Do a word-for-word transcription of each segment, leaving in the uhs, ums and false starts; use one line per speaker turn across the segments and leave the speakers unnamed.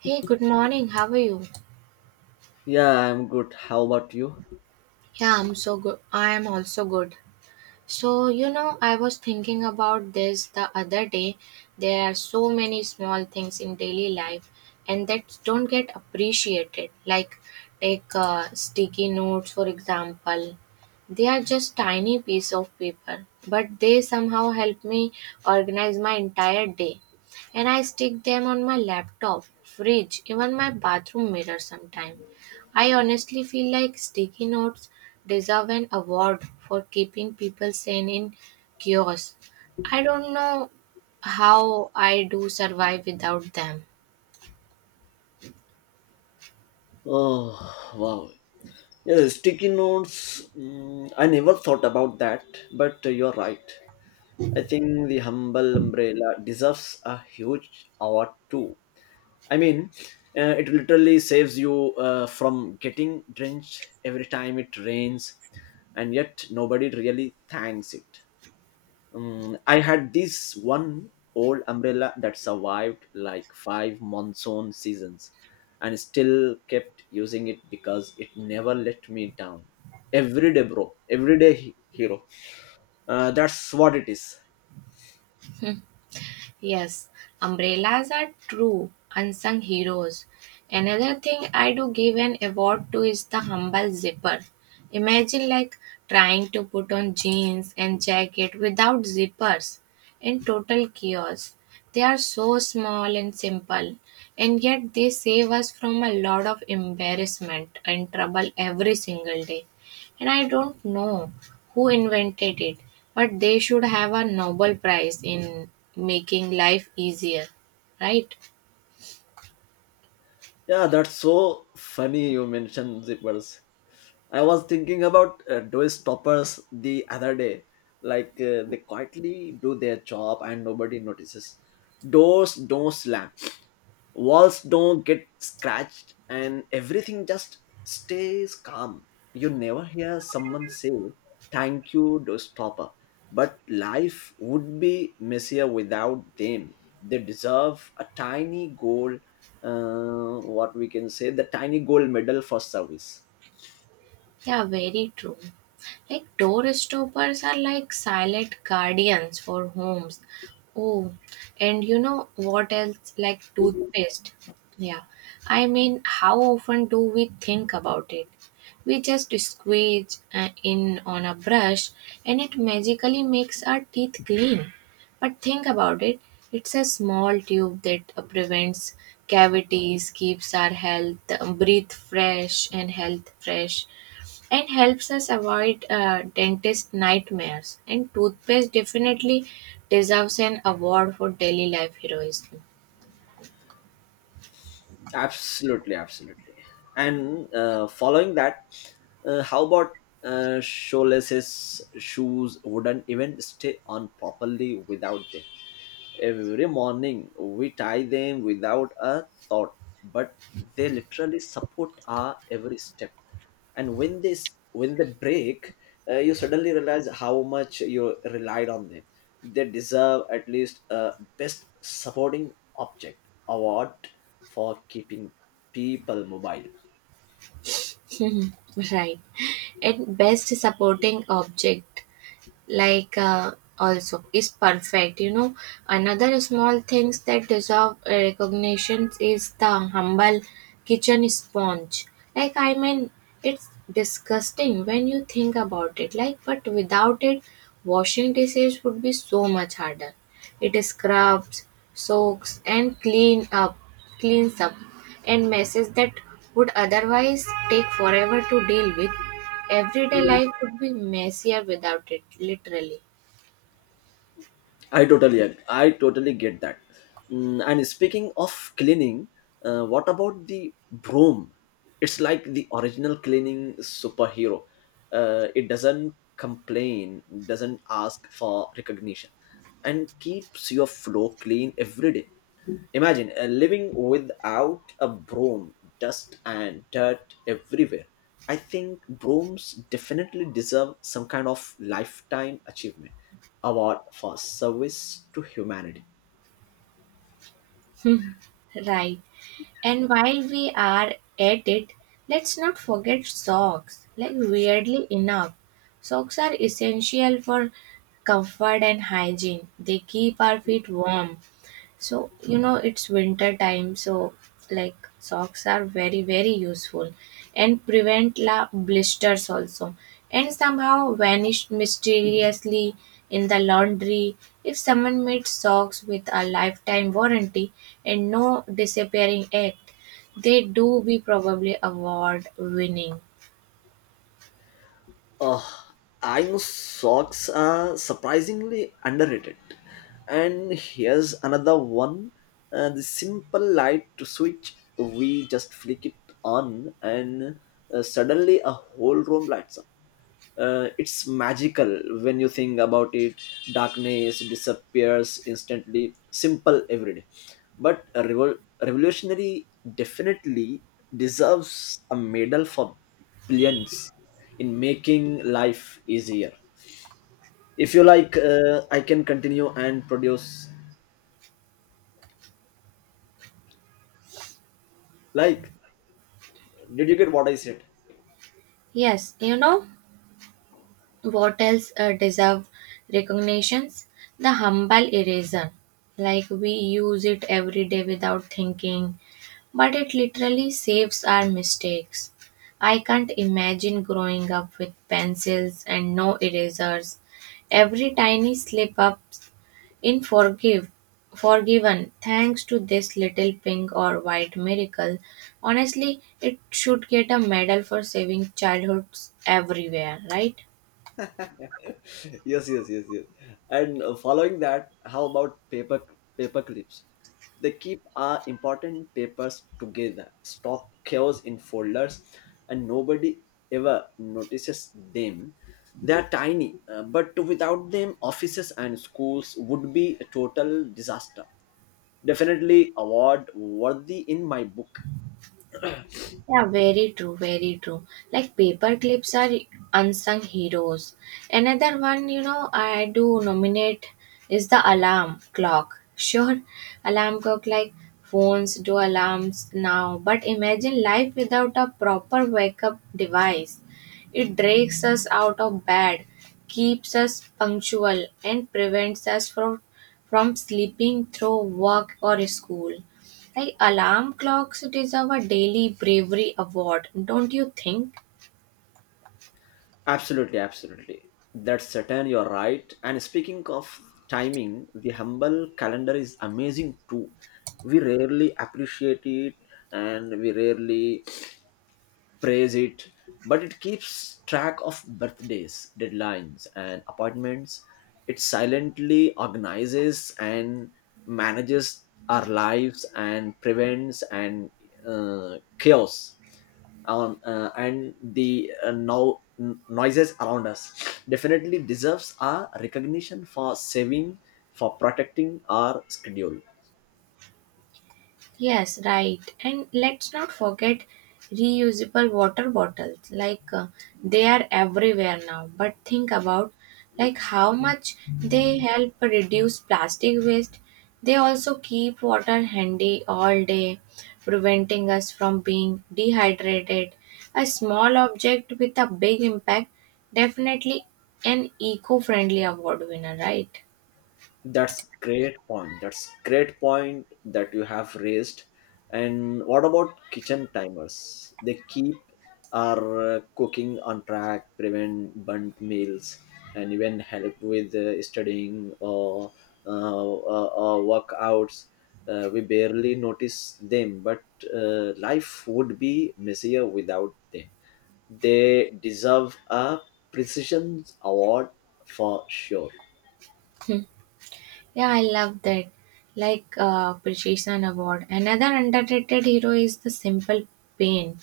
Hey, good morning. How are you?
Yeah, I'm good. How about you?
Yeah, I'm so good. I am also good. So, you know, I was thinking about this the other day. There are so many small things in daily life and that don't get appreciated. Like, take uh, sticky notes, for example. They are just tiny piece of paper, but they somehow help me organize my entire day. And I stick them on my laptop, fridge, even my bathroom mirror sometimes. I honestly feel like sticky notes deserve an award for keeping people sane in chaos. I don't know how I do survive without them.
Oh, wow. Yeah, sticky notes. Mm, I never thought about that, but uh, you're right. I think the humble umbrella deserves a huge award too. I mean, uh, it literally saves you uh, from getting drenched every time it rains, and yet nobody really thanks it. Um, I had this one old umbrella that survived like five monsoon seasons and still kept using it because it never let me down. Every day, bro. Everyday he- hero. Uh, that's what it is.
Yes, umbrellas are true unsung heroes. Another thing I do give an award to is the humble zipper. Imagine like trying to put on jeans and jacket without zippers in total chaos. They are so small and simple, and yet they save us from a lot of embarrassment and trouble every single day, and I don't know who invented it, but they should have a Nobel Prize in making life easier, right?
Yeah, that's so funny you mentioned zippers. I was thinking about uh, door stoppers the other day. Like uh, they quietly do their job and nobody notices. Doors don't slam, walls don't get scratched, and everything just stays calm. You never hear someone say thank you to stopper," but life would be messier without them. They deserve a tiny gold, uh, what we can say, the tiny gold medal for service.
Yeah, very true. Like door stoppers are like silent guardians for homes. Oh, and you know what else? Like toothpaste. Yeah, I mean, how often do we think about it? We just squeeze uh, in on a brush and it magically makes our teeth clean. But think about it, it's a small tube that uh, prevents cavities, keeps our health, uh, breathe fresh, and health fresh and helps us avoid uh, dentist nightmares. And toothpaste definitely deserves an award for daily life heroism.
Absolutely, absolutely. And uh, following that, uh, how about uh, shoelesses? Shoes wouldn't even stay on properly without them. Every morning we tie them without a thought, but they literally support our every step. And when they s- when they break, uh, you suddenly realize how much you relied on them. They deserve at least a best supporting object award for keeping people mobile.
Right. And best supporting object, like uh, also, is perfect. You know, another small things that deserve recognition is the humble kitchen sponge. Like, I mean, it's disgusting when you think about it. Like, but without it, washing dishes would be so much harder. It scrubs, soaks, and clean up, cleans up and messes that would otherwise take forever to deal with. Everyday life would be messier without it, literally.
I totally ag- I totally get that. Mm, and speaking of cleaning, uh, what about the broom? It's like the original cleaning superhero. Uh, it doesn't complain, doesn't ask for recognition, and keeps your floor clean every day. Imagine uh, living without a broom, dust and dirt everywhere. I think brooms definitely deserve some kind of lifetime achievement award for service to humanity.
Right. And while we are at it, let's not forget socks. Like, weirdly enough, socks are essential for comfort and hygiene. They keep our feet warm. So, you know, it's winter time, so like socks are very, very useful and prevent la blisters also and somehow vanished mysteriously in the laundry. If someone made socks with a lifetime warranty and no disappearing act, they do be probably award winning.
Oh, I know socks are surprisingly underrated. And here's another one, uh, the simple light to switch. We just flick it on, and uh, suddenly a whole room lights up. Uh, it's magical when you think about it. Darkness disappears instantly, simple, every day, but a revol- revolutionary. Definitely deserves a medal for brilliance in making life easier. If you like, uh, I can continue and produce. Like, did you get what I said?
Yes, you know, what else uh, deserve recognitions, the humble eraser. Like we use it every day without thinking, but it literally saves our mistakes. I can't imagine growing up with pencils and no erasers. Every tiny slip up in forgive forgiven thanks to this little pink or white miracle. Honestly, it should get a medal for saving childhoods everywhere, right?
Yes, yes, yes, yes. And uh, following that, how about paper paper clips? They keep our important papers together, stop chaos in folders, and nobody ever notices them. They are tiny, uh, but without them, offices and schools would be a total disaster. Definitely award worthy in my book.
Yeah, very true, very true. Like paper clips are unsung heroes. Another one, you know, I do nominate is the alarm clock. Sure, alarm clock like phones do alarms now, but imagine life without a proper wake up device. It drags us out of bed, keeps us punctual, and prevents us from, from sleeping through work or school. Like alarm clocks deserve a daily bravery award, don't you think?
Absolutely, absolutely. That's certain, you're right. And speaking of timing, the humble calendar is amazing too. We rarely appreciate it and we rarely praise it, but it keeps track of birthdays, deadlines, and appointments. It silently organizes and manages our lives and prevents and uh, chaos on uh, and the uh, now n- noises around us. Definitely deserves our recognition for saving, for protecting our schedule.
Yes, right. And let's not forget reusable water bottles. Like uh, they are everywhere now. But think about like how much they help reduce plastic waste. They also keep water handy all day, preventing us from being dehydrated. A small object with a big impact, definitely an eco-friendly award winner, right?
That's great point. That's great point that you have raised. And what about kitchen timers? They keep our uh, cooking on track, prevent burnt meals, and even help with uh, studying or uh, uh, uh, workouts. Uh, we barely notice them, but uh, life would be messier without them. They deserve a precision award for sure.
Yeah, I love that. Like uh, Precision Award. Another underrated hero is the simple pain.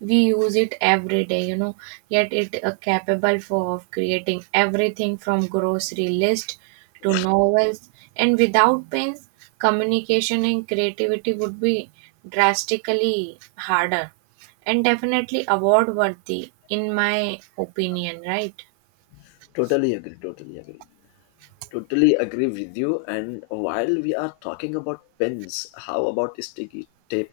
We use it every day, you know, yet it uh, capable for of creating everything from grocery list to novels. And without pains, communication and creativity would be drastically harder and definitely award worthy in my opinion, right?
Totally agree. Totally agree. Totally agree with you. And while we are talking about pens, how about sticky tape?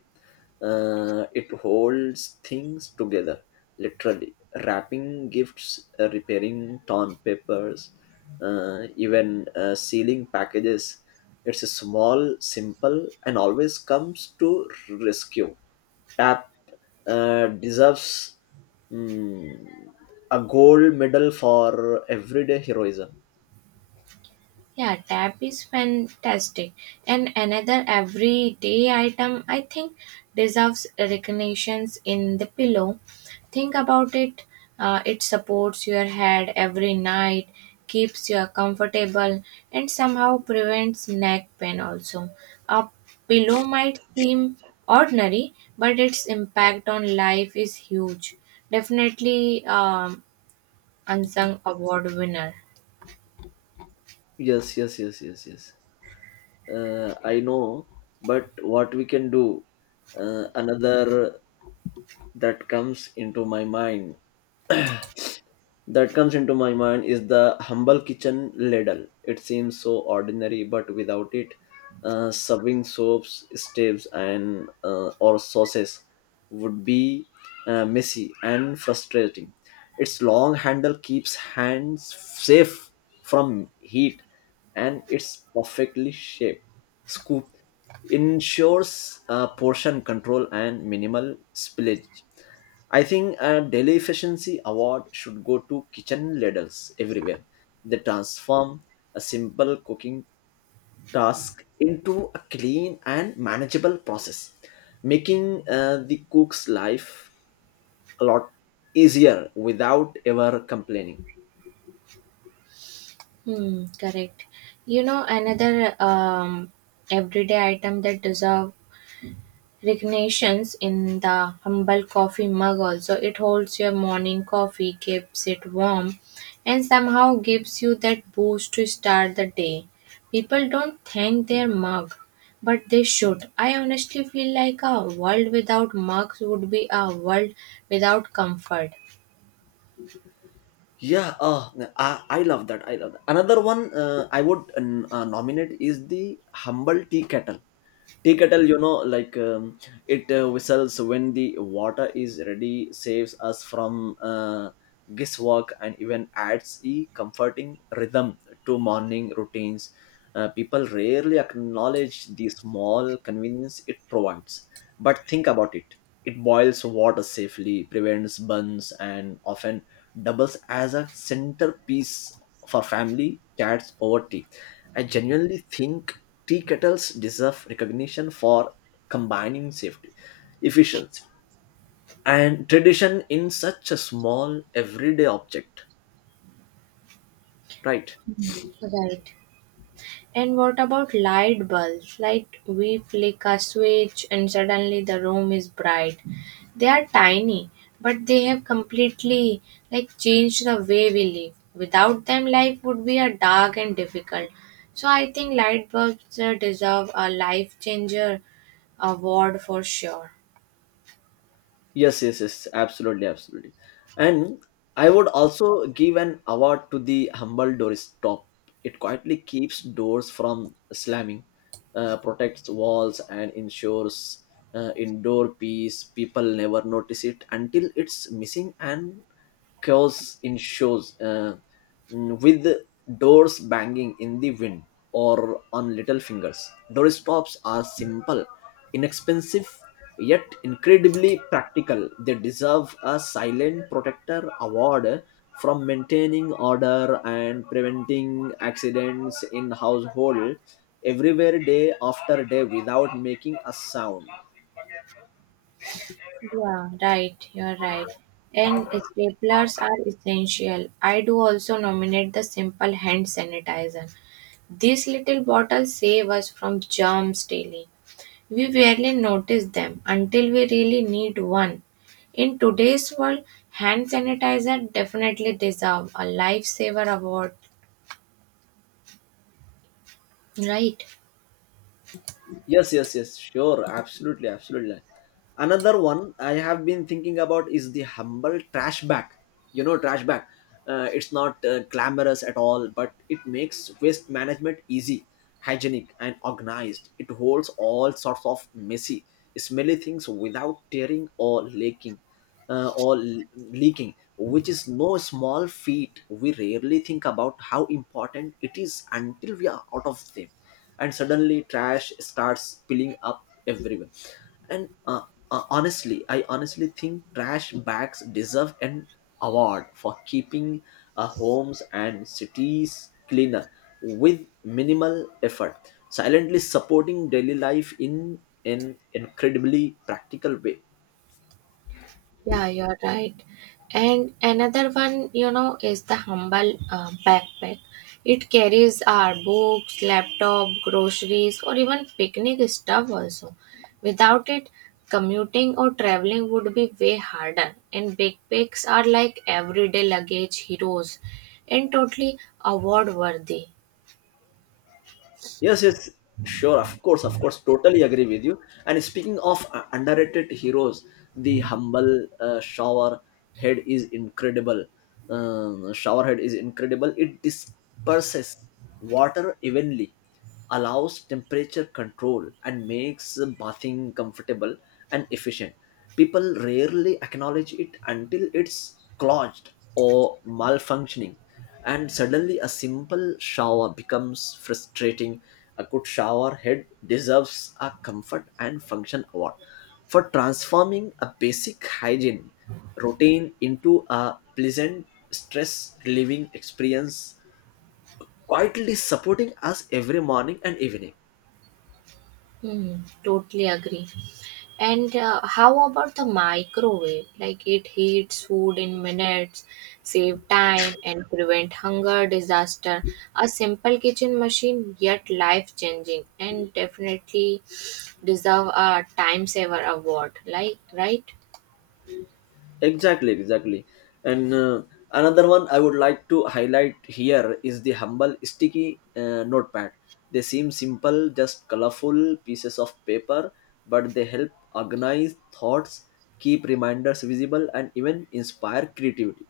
Uh, it holds things together, literally. Wrapping gifts, uh, repairing torn papers, uh, even uh, sealing packages. It's a small, simple, and always comes to rescue. Tap uh, deserves, mm, a gold medal for everyday heroism.
Yeah, tap is fantastic. And another everyday item I think deserves recognitions in the pillow. Think about it. Uh, it supports your head every night, keeps you comfortable, and somehow prevents neck pain also. A pillow might seem ordinary, but its impact on life is huge. Definitely um, unsung award winner.
Yes, yes, yes, yes, yes. Uh, I know, but what we can do, uh, another that comes into my mind, that comes into my mind is the humble kitchen ladle. It seems so ordinary, but without it, uh, serving soaps, steaks, and uh, or sauces would be uh, messy and frustrating. Its long handle keeps hands safe from heat, and its perfectly shaped scoop ensures uh, portion control and minimal spillage. I think a daily efficiency award should go to kitchen ladles everywhere. They transform a simple cooking task into a clean and manageable process, making uh, the cook's life a lot easier without ever complaining.
Hmm, correct. You know, another um, everyday item that deserve recognitions in the humble coffee mug also. It holds your morning coffee, keeps it warm, and somehow gives you that boost to start the day. People don't thank their mug, but they should. I honestly feel like a world without mugs would be a world without comfort.
Yeah, uh, I, I love that. I love that. Another one, uh, i would uh, nominate is the humble tea kettle tea kettle. You know, like, um, it uh, whistles when the water is ready, saves us from uh, guesswork, and even adds a comforting rhythm to morning routines. Uh, people rarely acknowledge the small convenience it provides. But think about it, it boils water safely, prevents burns, and often doubles as a centerpiece for family chats over tea. I genuinely think tea kettles deserve recognition for combining safety, efficiency, and tradition in such a small everyday object, right?
Right. And what about light bulbs? Like we flick a switch and suddenly the room is bright. They are tiny, but they have completely like changed the way we live. Without them, life would be a dark and difficult. So I think light bulbs uh, deserve a life changer award for sure.
Yes, yes, yes, absolutely, absolutely. And I would also give an award to the humble Doris top. It quietly keeps doors from slamming, uh, protects walls, and ensures uh, indoor peace. People never notice it until it's missing and chaos in shows, uh, mm, with doors banging in the wind or on little fingers. Doorstops are simple, inexpensive, yet incredibly practical. They deserve a silent protector award from maintaining order and preventing accidents in household everywhere, day after day, without making a sound.
Yeah, right. You're right. And staplers are essential. I do also nominate the simple hand sanitizer. These little bottles save us from germs daily. We rarely notice them until we really need one. In today's world, hand sanitizer definitely deserve a lifesaver award, right?
Yes, yes, yes, sure, absolutely, absolutely. Another one I have been thinking about is the humble trash bag. You know, trash bag. Uh, it's not uh, glamorous at all, but it makes waste management easy, hygienic, and organized. It holds all sorts of messy, smelly things without tearing or leaking, uh, or l- leaking, which is no small feat. We rarely think about how important it is until we are out of them and suddenly trash starts spilling up everywhere, and uh, uh, honestly i honestly think trash bags deserve an award for keeping uh, homes and cities cleaner with minimal effort, silently supporting daily life in an incredibly practical way.
Yeah, you're right. And another one, you know, is the humble uh, backpack. It carries our books, laptop, groceries, or even picnic stuff also. Without it, commuting or traveling would be way harder. And backpacks are like everyday luggage heroes and totally award worthy.
Yes, yes, sure, of course, of course, totally agree with you. And speaking of uh, underrated heroes, the humble uh, showerhead is incredible. Um, showerhead is incredible. It disperses water evenly, allows temperature control, and makes bathing comfortable and efficient. People rarely acknowledge it until it's clogged or malfunctioning, and suddenly a simple shower becomes frustrating. A good shower head deserves a comfort and function award for transforming a basic hygiene routine into a pleasant, stress relieving experience, quietly supporting us every morning and evening.
Hmm, totally agree. And uh, how about the microwave? Like it heats food in minutes, save time and prevent hunger disaster. A simple kitchen machine yet life changing and definitely deserve a time saver award. Like right?
Exactly, exactly. And uh, another one I would like to highlight here is the humble sticky uh, notepad. They seem simple, just colorful pieces of paper, but they help organize thoughts, keep reminders visible, and even inspire creativity.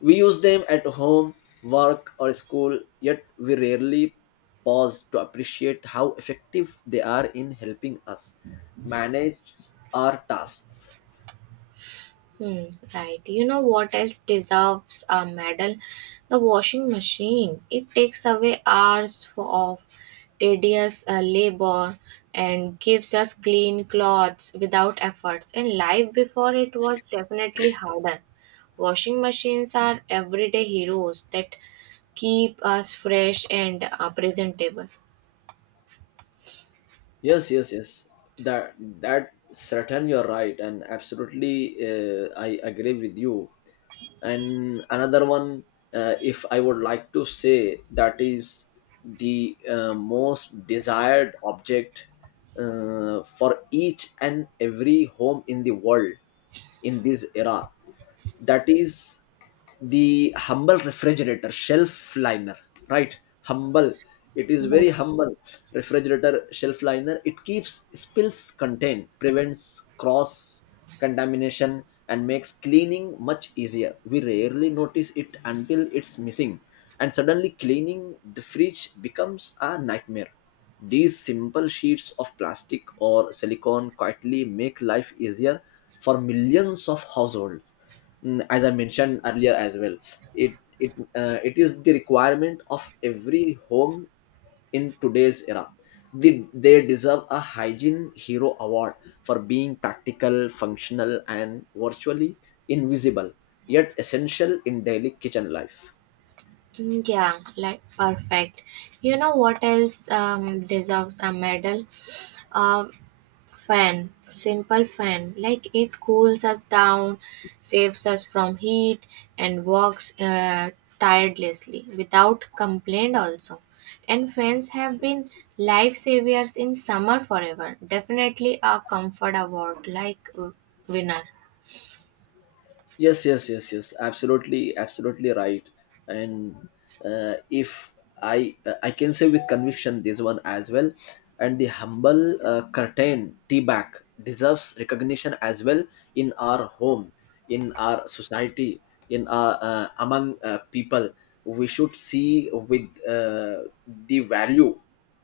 We use them at home, work, or school, yet we rarely pause to appreciate how effective they are in helping us manage our tasks.
Hmm, right. You know what else deserves a medal? The washing machine. It takes away hours for- of tedious uh, labor and gives us clean clothes without efforts. In life before, it was definitely harder. Washing machines are everyday heroes that keep us fresh and uh, presentable.
Yes, yes, yes. That that certain, you're right, and absolutely, uh, I agree with you. And another one, uh, if I would like to say, that is the uh, most desired object uh, for each and every home in the world in this era, that is the humble refrigerator shelf liner, right? Humble. It is very
Yes.
humble. Refrigerator shelf liner. It keeps spills contained, prevents cross contamination, and makes cleaning much easier. We rarely notice it until it's missing, and suddenly cleaning the fridge becomes a nightmare. These simple sheets of plastic or silicone quietly make life easier for millions of households. Mm, as I mentioned earlier as well, it it uh, it is the requirement of every home in today's era. They, they deserve a hygiene hero award for being practical, functional, and virtually invisible, yet essential in daily kitchen life.
Mm, yeah, like perfect. You know what else um, deserves a medal? Um Fan, simple fan, like it cools us down, saves us from heat, and works uh, tirelessly without complaint also. And fans have been lifesavers in summer forever. Definitely a comfort award like uh, winner.
Yes, yes, yes, yes, absolutely, absolutely, right. And uh, if i uh, i can say with conviction this one as well, and the humble uh, curtain tea bag deserves recognition as well, in our home, in our society, in our, uh, among uh, people. We should see with, uh, the value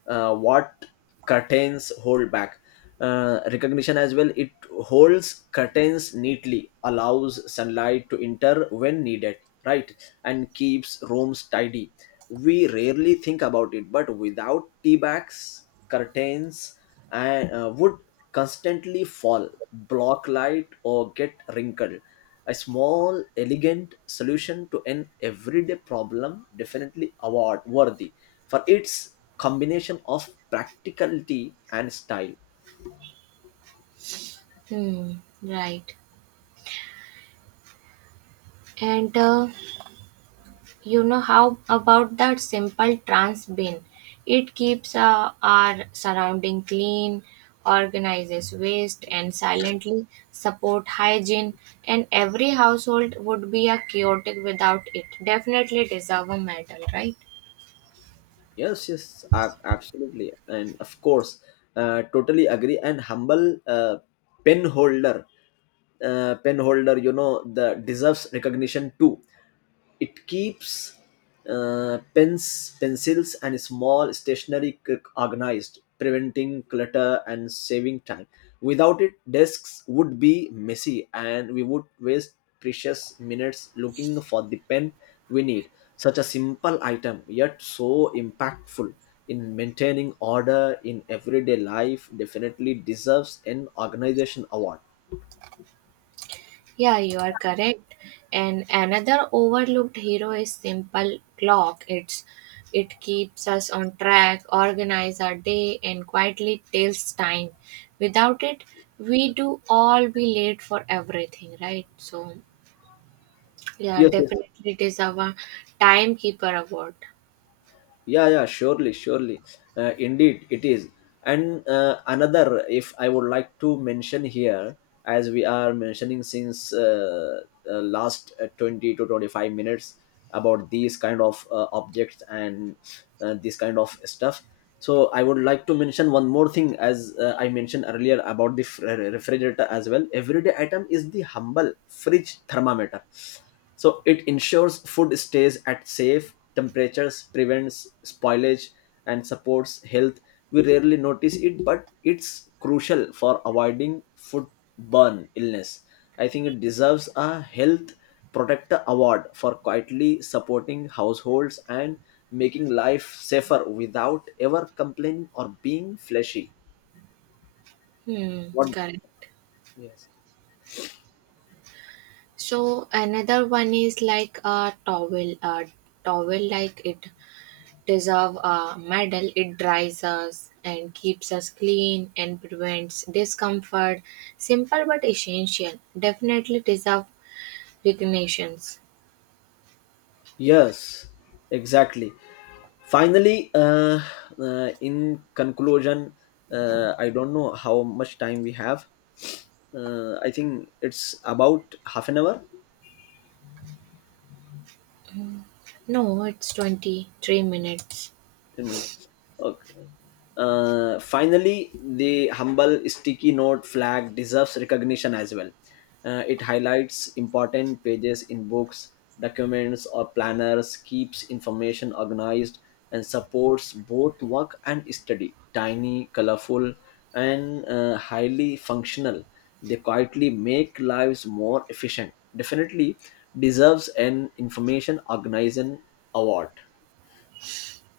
uh, what curtains hold back, uh, recognition as well. It holds curtains neatly, allows sunlight to enter when needed, right, and keeps rooms tidy. We rarely think about it, but without tea bags, curtains and uh, would constantly fall, block light, or get wrinkled. A small, elegant solution to an everyday problem, definitely award worthy for its combination of practicality and style.
Hmm, right. And uh, You know how about that simple trans bin? It keeps uh, our surrounding clean, organizes waste, and silently support hygiene. And every household would be a chaotic without it. Definitely deserve a medal, right?
Yes, yes, ab- absolutely, and of course, uh, totally agree. And humble uh, pen holder, uh, pen holder, you know, the deserves recognition too. It keeps uh, pens, pencils, and small stationery c- organized, preventing clutter and saving time. Without it, desks would be messy and we would waste precious minutes looking for the pen we need. Such a simple item, yet so impactful in maintaining order in everyday life, definitely deserves an organization award.
Yeah, you are correct. And another overlooked hero is simple clock. It's it keeps us on track, organize our day, and quietly tells time. Without it, we do all be late for everything, right? So yeah,
Yes, yes.
definitely it is our timekeeper award.
yeah yeah surely surely uh, Indeed it is. And uh, another, if I would like to mention here, as we are mentioning since uh, uh, last uh, twenty to twenty-five minutes about these kind of uh, objects and uh, this kind of stuff, so I would like to mention one more thing. As uh, I mentioned earlier about the fr- refrigerator as well, everyday item is the humble fridge thermometer. So it ensures food stays at safe temperatures, prevents spoilage, and supports health. We rarely notice it, but it's crucial for avoiding foodborne illness. I think it deserves a health protector award for quietly supporting households and making life safer without ever complaining or being fleshy.
Hmm,
What?
correct.
Yes.
So another one is like a towel, a towel like it deserve a medal. It dries us and keeps us clean and prevents discomfort. Simple but essential. Definitely deserve recognitions.
Yes, exactly. Finally, uh, uh, in conclusion, uh, I don't know how much time we have. Uh, I think it's about half an hour.
No, it's twenty-three minutes.
ten minutes. Okay. Uh, finally, the humble sticky note flag deserves recognition as well. Uh, it highlights important pages in books, documents, or planners, keeps information organized, and supports both work and study. Tiny, colorful, and uh, highly functional, they quietly make lives more efficient. Definitely deserves an information organization award.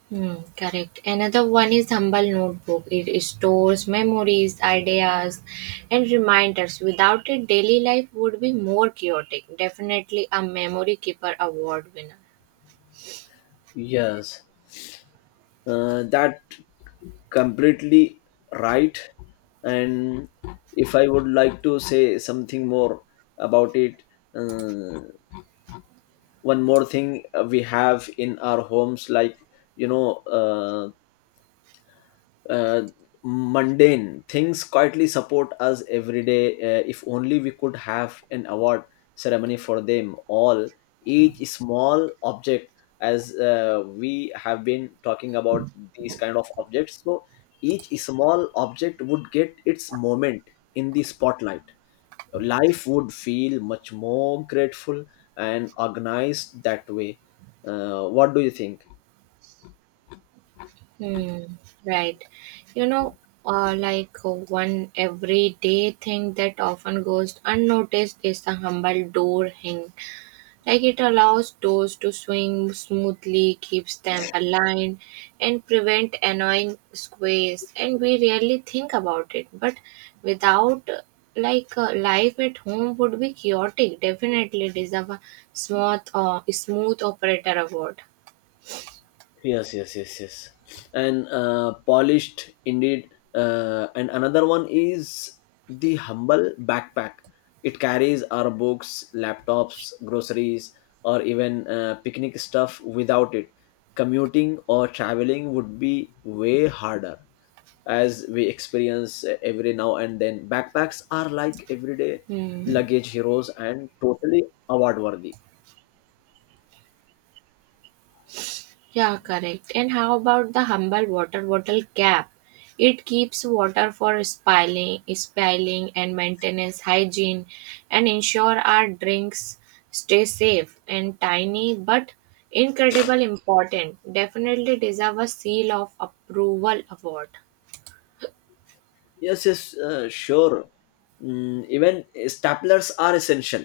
Hmm, correct. Another one is Humble Notebook. It stores memories, ideas, and reminders. Without it, daily life would be more chaotic. Definitely a Memory Keeper Award winner.
Yes. Uh, that completely right. And if I would like to say something more about it, uh, one more thing uh, we have in our homes, like you know uh, uh, mundane things quietly support us every day. Uh, if only we could have an award ceremony for them all, each small object, as uh, we have been talking about these kind of objects. So each small object would get its moment in the spotlight. Life would feel much more grateful and organized that way. Uh, what do you think?
Hmm, right. You know, uh, like uh, one everyday thing that often goes unnoticed is the humble door hang. Like it allows doors to swing smoothly, keeps them aligned, and prevent annoying squeeze. And we rarely think about it. But without uh, like uh, life at home would be chaotic. Definitely deserve a smooth or smooth operator award.
Yes, yes, yes, yes. And uh, polished indeed. Uh, and another one is the humble backpack. It carries our books, laptops, groceries, or even uh, picnic stuff, without it commuting or traveling would be way harder, as we experience uh, every now and then. Backpacks are like everyday
Hmm.
luggage heroes and totally award worthy.
Yeah, correct. And how about the humble water bottle cap? It keeps water for spilling, spilling and maintenance hygiene and ensure our drinks stay safe and tiny but incredible important. Definitely deserve a seal of approval award.
Yes, yes, uh, sure. Mm, even staplers are essential.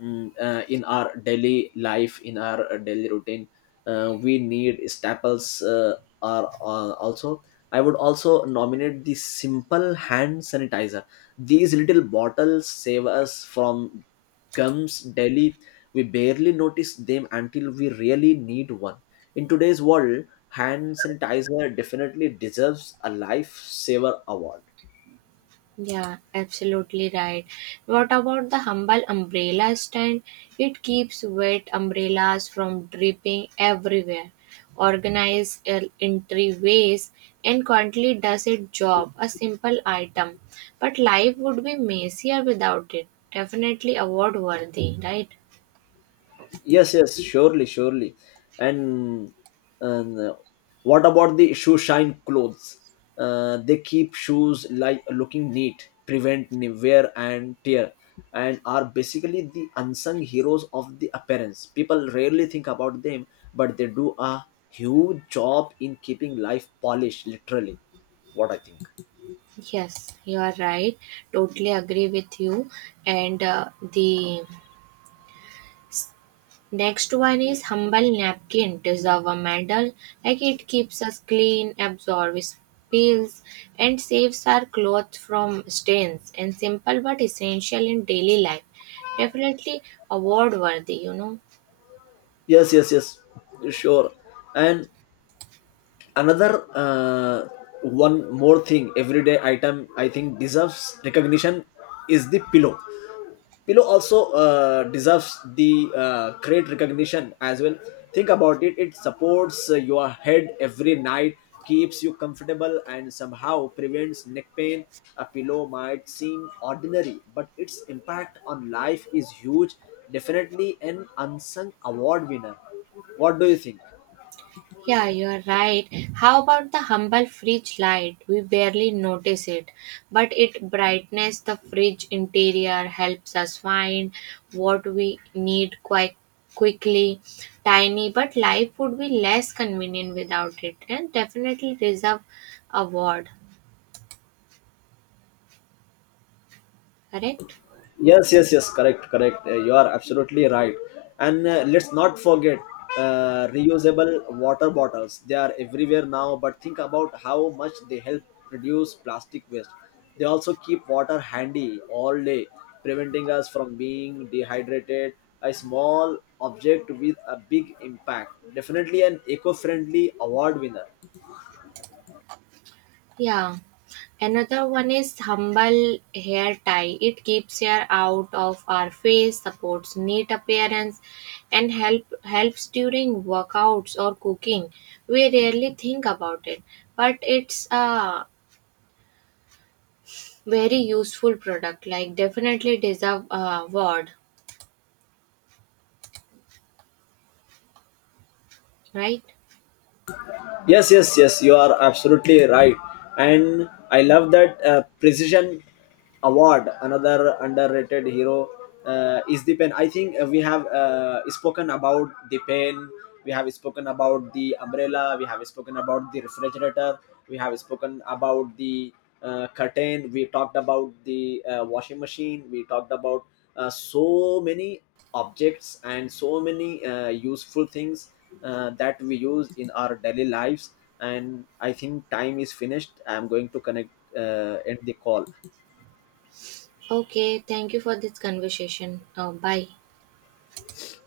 mm, uh, In our daily life, in our uh, daily routine, Uh, we need staples. Uh, are uh, Also, I would also nominate the simple hand sanitizer. These little bottles save us from gums daily. We barely notice them until we really need one. In today's world, hand sanitizer definitely deserves a lifesaver award.
Yeah, absolutely right. What about the humble umbrella stand? It keeps wet umbrellas from dripping everywhere, organized entryways, and quietly does its job, a simple item. But life would be messier without it. Definitely award worthy, right?
Yes, yes, surely, surely. And, and uh, What about the shoe shine clothes? Uh, they keep shoes like looking neat, prevent ni- wear and tear, and are basically the unsung heroes of the appearance. People rarely think about them, but they do a huge job in keeping life polished, literally. What I think.
Yes, you are right. Totally agree with you. And uh, the next one is humble napkin deserve a medal like it keeps us clean, absorbs spills and saves our clothes from stains and simple but essential in daily life. Definitely award worthy, you know.
Yes, yes, yes, sure. And another, uh, one more thing, everyday item I think deserves recognition is the pillow. Pillow also uh, deserves the uh, great recognition as well. Think about it, it supports uh, your head every night, keeps you comfortable and somehow prevents neck pain. A pillow might seem ordinary, but its impact on life is huge. Definitely an unsung award winner. What do you think?
Yeah, you're right. How about the humble fridge light? We barely notice it, but it brightens the fridge interior, helps us find what we need quite quickly. Tiny, but life would be less convenient without it, and definitely deserve award. Correct?
Yes, yes, yes, correct, correct. Uh, you are absolutely right. And uh, let's not forget uh, reusable water bottles. They are everywhere now, but think about how much they help reduce plastic waste. They also keep water handy all day, preventing us from being dehydrated. A small object with a big impact. Definitely an eco friendly award winner.
Yeah. Another one is humble hair tie. It keeps hair out of our face, supports neat appearance, and help helps during workouts or cooking. We rarely think about it, but it's a very useful product. Like definitely deserve a award, right?
Yes, yes, yes, you are absolutely right. And I love that uh, Precision Award. Another underrated hero, uh, is the pen. I think uh, we have uh, spoken about the pen, we have spoken about the umbrella, we have spoken about the refrigerator, we have spoken about the uh, curtain, we talked about the uh, washing machine, we talked about uh, so many objects and so many uh, useful things uh, that we use in our daily lives. And I think time is finished, I'm going to connect, uh, end the call.
Okay. Thank you for this conversation. Uh, bye.